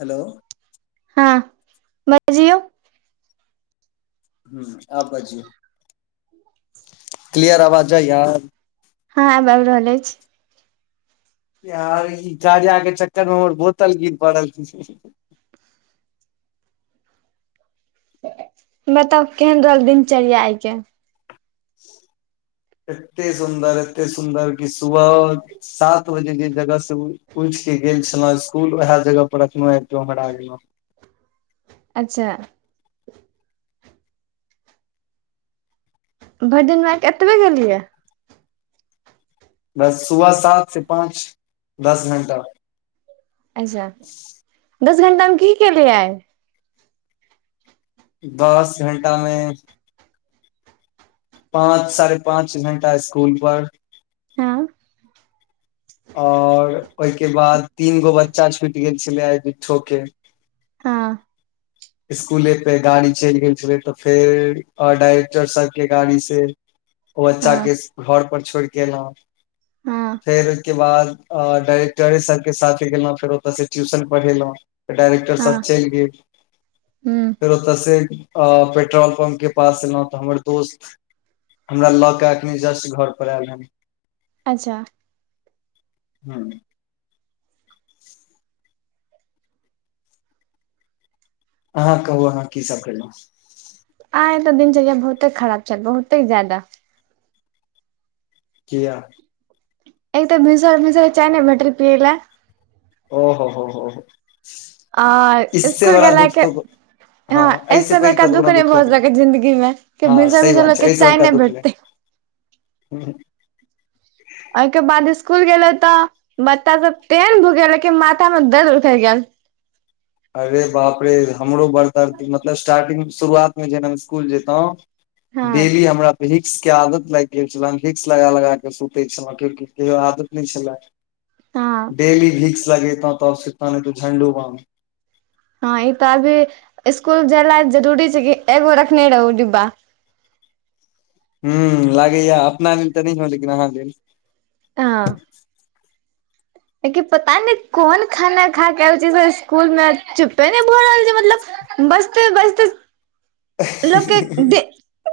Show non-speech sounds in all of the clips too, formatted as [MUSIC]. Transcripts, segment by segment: hello हँ बजियौ ह आब बाजियौ क्लियर अवाज जाय या हँ आबि रहल अछि ई कार्या के चक्कर मे हमर बोतल गिर पड़ल बताउ केहन रहल दिनचर्या आय के एते सुन्दर एते सुन्दर की सुबहो सात बजे जे जगह से उठि के गेल छलो स्कुल वएह जगह पर एखनो आबिके ओंघरा गेलौ अच्छा भैर दिनमे एतबे गेलियै बस सुबह सात से पाँच दस घंटा अच्छा दस घण्टामे की केलियै आय दस घंटा मे पाँच साढ़े पाँच घंटा स्कूल पर हँ आओर ओहिके बाद तीन गो बच्चा छुटि गेल छले आय बिट्ठो के हँ स्कूले पे गाड़ी चलि गेल छले तऽ फेर डायरेक्टर सर के गाड़ी से ओ बच्चा हँ के घर पर छोड़िके एलौ हँ फेर के बाद डायरेक्टरे सरके साथे गेलहुँ फेर ओतय से ट्यूशन पढ़ेलहुं तऽ डायरेक्टर सर चैल गेल हू फेर ओतऽ से अ पेट्रोल पम्प के पास एलहुं तऽ हमर दोस्त हमरा लऽ के अखनी जस्ट घर पर आयल हन अच्छा हू अहाँ कहू अहाँ की सब केलौं आ ए तऽ दिनचर्या बहुते खराब छल बहुतेक ज्यादा किया एक तऽ भिसंरे भिसंरे चाय नहि भेटल पियैला ओहो हो हो हो आओर इससे स्कुल बड़ा गेला दुःख के त हँ हँ ऐस एहिसँ पैघ बड़का तऽऽ कोनो नहि दुःख भऽ नय सकै जिन्दगी मे कि हँ भिनसर सही भिनसर बात लोक छै के ऐस चाय बरका दुःख नहि भेटतै ह ओके बाद स्कूल गेलो त बच्चा सब तेन भूकेलक की माथा में दर्द उखैर गेल अरे बाप रे हमरो बर दर्द मतलब स्टार्टिंग शुरुआतमे जेना हम स्कुल जैतो हँ देवी हमरा प ही भिक्स के आदत लाईग गेल छलै भिक्स लगा लगा के सुते छलऊ क्यू केयो आदत नहि छले हँ डेली भिक्स लगेतौ तऽ सुतित्तौ नय त झण्डू बाम हँ ई तऽ अभी स्कुल जाय ला जरुरी छै कि एगो रखने रहौ डिब्बा ह लागैए अपना लेल तऽ नहियो लेकिन अहाँ लेल आ पता नहि कोन खाना खा के एल छै स्कुल मे चुपे नहि भऽ रहल छै मतलब बैजते बैजते लोक के दे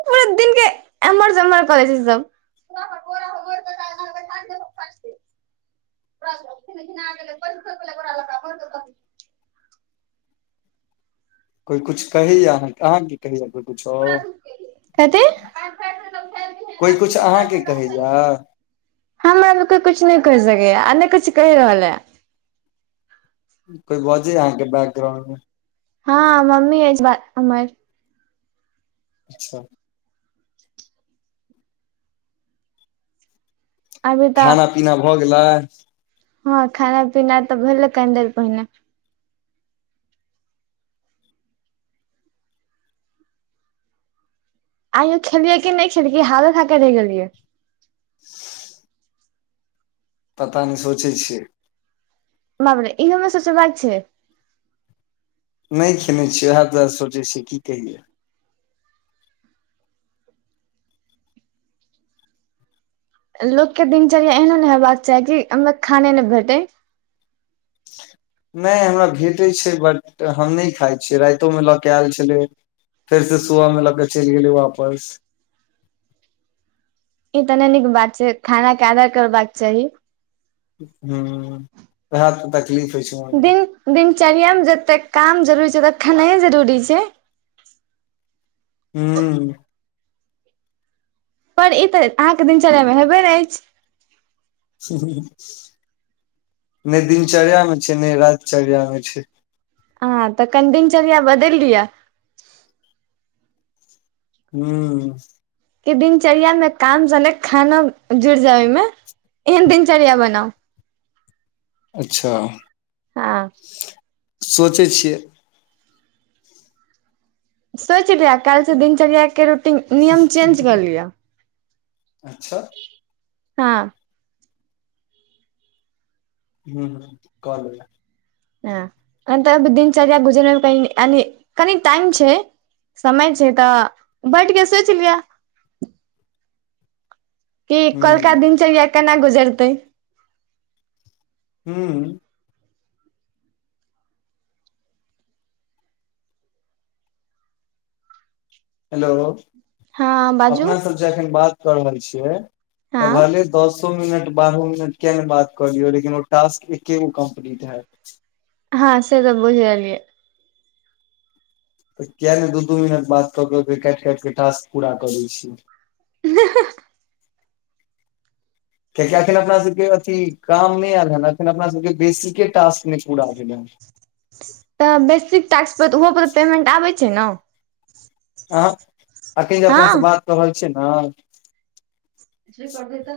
पूरा दिन एम्महर-सम्महर करैत रहै छै, सभ दुआर पर बोरा होइ मोइर [INAUDIBLE] ख गेल ओरा [UNINTELLIGIBLE] कोइ किछु कहैया हँ, अहाँकेँ अहाँकेँ कहैया, कोइ किछुओ कथी कोइ किछु अहाँकेँ कहैय हमरासभकेँ किछु नहि कहि सकैय आ ने किछु कहि रहल यै कोइ बजे अहाँकेँ बैकग्राउंडमे हँ, मम्मी एहेन बात हमर अच्छा अभी तऽ खाना पीना भऽ गेलै हँ, खाना-पीना तऽ भेलै यै, कनी देर पहिने आइयो खेलियै कि नहि खेलियै, हँ, खा कऽ रहि गेलियै [UNINTELLIGIBLE] पता नय सोचै छियै बाप रे, इहोमे सोचबाक छै नहि खेलने छियै, वएह तऽ सोचै छियै कि खेलियै लोककेँ दिनचर्या एहनो नहि हेबाक चाही कि ओहिमे खानो नहि भेटै नहि, हमरा भेटैत छै, मुदा हम नहि खाइत छियै राइतोमे लऽ कऽ आयल छलै फेर से सबेरे लऽ कऽ चलि गेलय वापस ई तऽ नहि नीक बात छै, खाना के आदर करबाक चाही हँ, सेहे तऽ तकलीफ होइ छै मनमे दिनचर्यामे जतेक काम जरूरी छै, ओतबे खेनाइ सेहो जरूरी छै हू पर ई तऽ अहाँकेँ दिनचर्यामे हेबे नहि अछि नहि, दिनचर्यामे छै, ने रातचर्यामे छै हँ, कनि दिनचर्या बदलि लिय हू जे दिनचर्यामे काम सँग खेनाइ जुड़ि जाय, ओहने दिनचर्या बनाउ अच्छा हाँ सोचै छियै सोचि लिअ, काल्हि सँ दिनचर्या के रूटीन नियम बदलि लिअ अच्छा हाँ ह कहल हँ, दिनचर्या गुजरबाक लेल कनि टाइम तऽ चाही समय छै तऽ बैसि कऽ सोचि लिअ की काल्हि हूँ दिनचर्या केना गुजरतै हू हेलो, हँ बाजू अपना सभ जे अखन बात कऽ रहल छियै तऽ हँ भेल दसो मिनट, बारहो मिनट किएक नहि बात कऽ लिअ, मुदा ओ टास्क एक्के गो कम्प्लीट होयत हँ, से तऽ बुझ रहलियै तऽ किएक नहि, दू-दू मिनट बाद ककरो फर काटि-काटि कऽ टास्क पूरा करै छी नहि किएकि अखन अपनासभकेँ ओ काम नहि आयल हेन, अखन अपनासभकेँ बेसिके टास्क नहि पूरा भेल हेन तऽ बेसिक टैक्स पर तऽ ओहो पर तऽ पेमेंट आबै छै ने अखन जे अपने हँ सँ बात कऽ रहल छी ने जे करबै तऽ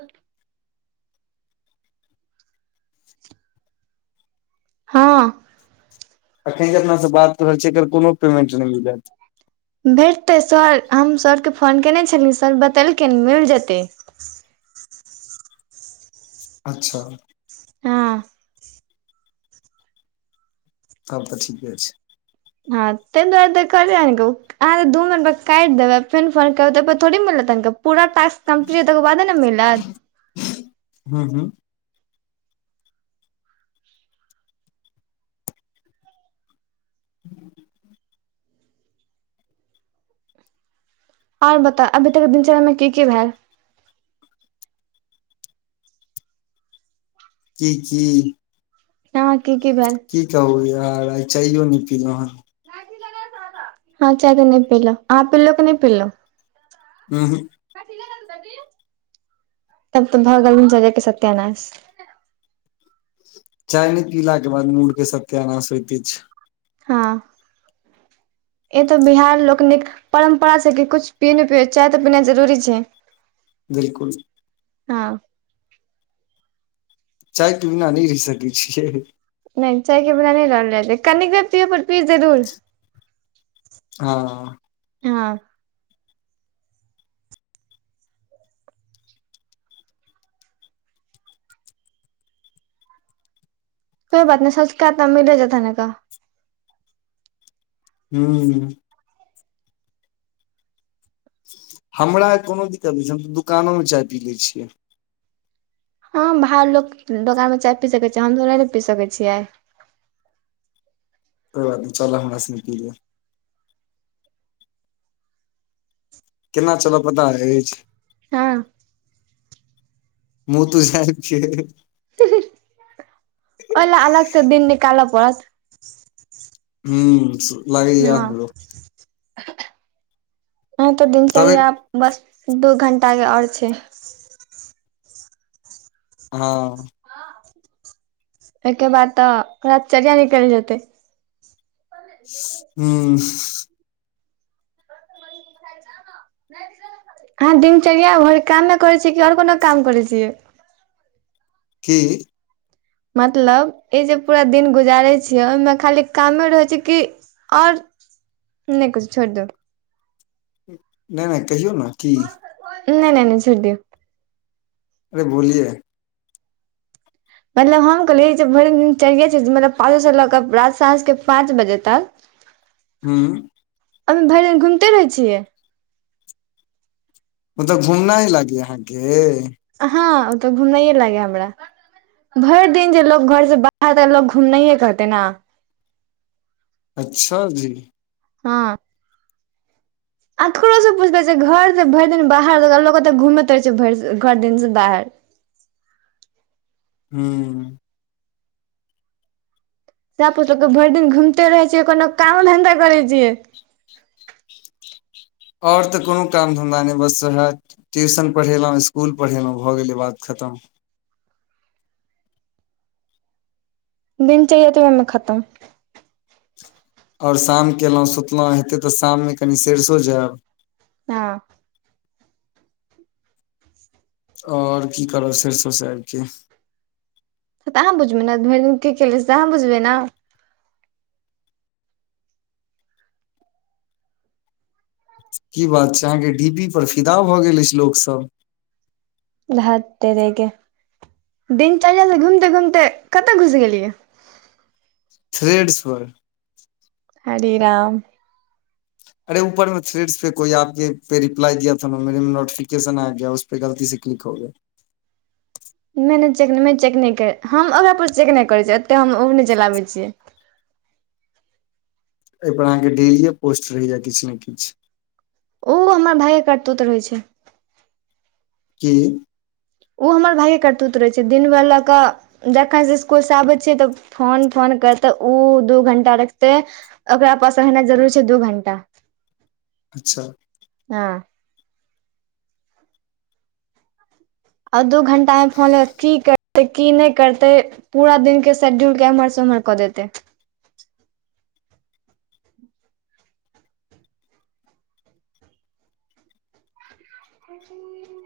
हँ अखन जे अपने सँ बात कऽ रहल छी ने, एकर कोनो पेमेंट नहि भेटत भेटतै सर हम सर के फोन कयने छलियै सर बतेलखिन मिल जेतै अच्छा हँ तब तऽ ठीके छै हँ तै दुआरे तऽ कहली अहाँके अहाँ तऽ दू मिनट पर काटि देबै फेन फोन करबै तैपर थोड़े मिलत पूरा टास्क खतम करबै तकर बादे ने मिलत हूँ हूँ [INAUDIBLE] आओर बताउ अभी तक दिनचर्या मे की की भेल की की हँ की की भेल की कहु यै आय चाइयो नहि पीलहु हे हँ चाय तऽ नहि पीलौं अहाँ पिलौं कि नहि पिलौं उंहूँ तब तऽ भऽ गेलनि जगहके सत्यनाश चाय नहि पीला के बाद मूड़ के सत्यानाश होइते छै हँ ई तऽ बिहार लोकनिक परम्परा छै कि कुछ पीयै नै पियै चाय तऽ पीनाइ जरूरी छै बिलकुल हँ चायके बिना नहि रहि सकै छियै नहि चाय के बिना नहि रहल जाय छै कनिके पियब पर पिब जरूर हँ हँ कोइ बात नहि सोच क मिल जात ना हूँ हमरा कोनो दिक्कत नहि छै हम तऽ दुकानोमे चाय पी लै छियै हँ बाहर लोक दोकान मे चाय पी सकैत छै हम तो नहि ने पी सकैत छियै कोइ बात नहि चलब हमरा सने पीलेब केना चलब पता अछि हँ मुँह तू झापि लेब ओहि लए अलग से दिन निकालऽ पड़त हूँ लागैये हँ हमरो उ तऽ तबे दिनचर्या बस दू घण्टाके आओर छै हँ तहिके बाद तऽ ओकरा दिनचर्या निकलि जेतै हूँ अहाँ दिनचर्या भरि कामे करै छीयै कि आओर कोनो काम करै छियै की मतलब ई जे पूरा दिन गुजारै छियै ओहिमे खाली कामे रहैत छै कि आओर नहि कुछो छोड़ि दियौ नहि नहि कहियौ ने की नहि नहि नहि छोड़ि दियौ अरे बोलिये मतलब हम कहलियै जे भरि दिन चढ़िये छै मतलब पाँचोसँ लऽ कऽ रात सँ साँझ के पाँच बजे तक हँ अभी भरि दिन घुमिते रहै छियै मतलब घूमनाइ लागै ये अहाँके हँ ओ तऽ घुमये लागेया हमरा भरि दिन जे लोक घरसे बाहर रहतै त लोक घुमनाये कहतै नै अच्छा जी हँ अ ककरो से पुछते छै घर त भरि दिन बाहर लोते घूमे रहे छै भ घरि दिन से बाहर हँ सैह पुछै की भरि दिन घूमते रहे छियै कोनो कामो धंधा करै छियै आओर तऽ कोनो काम धन्धा नहि बस ओहे ट्यूशन पढ़ेलहुँ स्कुल पढ़ेलहुँ भऽ गेलै बात खतम बिन चए तऽ ओहिमे खतम ओर शाम केलहुँ सुतलहुँ हेतै तऽ शाममे कनि सरसो जायब हँ आओर की करब सरिसो स आबि क तऽ अहाँ बुझबै ने भरि दिन की केलियै से त अहाँ बुझबै ने की बात छै अहाँके डी पी पर फिदा भऽ गेल अछि लोकसभ धअ तोरिके दिनचर्या से घुमते घूमते कतऽ घुस गेलियै थ्रेडस पर हरे राम अरे ऊपरमे थरेड् पे कोई आपके पे रिप्लाइ दीया था ने मे मे नोटिफिकेशन आ गया उस फेर गलती से क्लिक भअ गेल नहि नहि चेक नहि नहि चेक नहि करै हम ओकरापर चेक नहि करैत छियै ओतय हम ओह नहि चलाबै छियै एहि पर अहाँके डेलियए पोस्ट रहैया किछ ने किछ ओ हमर भायके करतूत रहैत छै कि ओ हमर भाइे करतूत रहैत छै दिन भर लऽ कऽ जखनसँ इसकुलसँ आबै छियै तऽ फोन फोन करतै ओ दू घण्टा रखतै ओकरा पास रहनाइ जरूुर छै दू घंटा अच्छा हँ आओ दू घंटामें फोन लअ कअ कि कर तऽ की नहि करतै पूरा दिनके शेड्यूलके एम्हरसँ ओम्हर कऽ देतै [INAUDIBLE]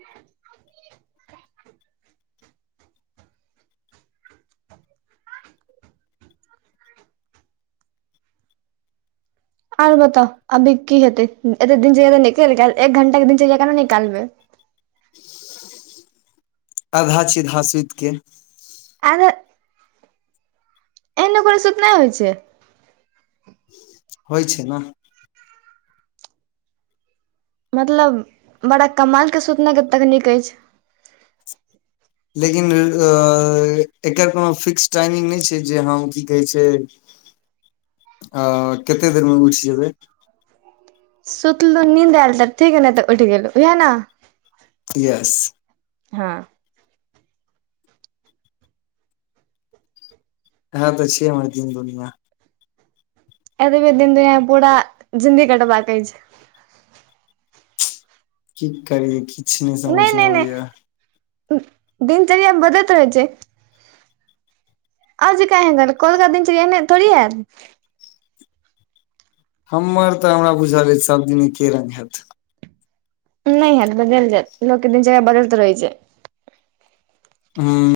आरो बताउ अभी कि हेतै एते दिनचर्या तअ निकैल गैल एक घंटाके दिनचर्या केना निकालबे [INAUDIBLE] आधा छिदहा सुइतके आधा एनो कोनो सूध नहि होइ छै होइ छै ने मतलब बड़ा कमालके सुतनेके तकनीक अछि लेकिन एकर कोनो फिक्स टाइमिंग नहि छै जे हँ की कहैत छै हँ कतेक देरमे उठ जेबै सुतलू नींद आएल तऽ ठीक ह नहि तऽ उठी गेललो हएह ने यैस हँ हँं तऽ छिहै हमर दीन दुनिया एतबे दिन दु पूरा जिन्दी कटबाककै छै की करीयै किछ नहि समझ मे अबैया दिनचर्या बदलैत रहै छै अजी क ह कोलका दिनचर्या च एने थोड़ी ययार हमर तऽ हमरा बुझल अछि सभदिने एके रंग हेत नहि हैत बदल जायत लोकके दिनचरा बदलत रहै छै हँ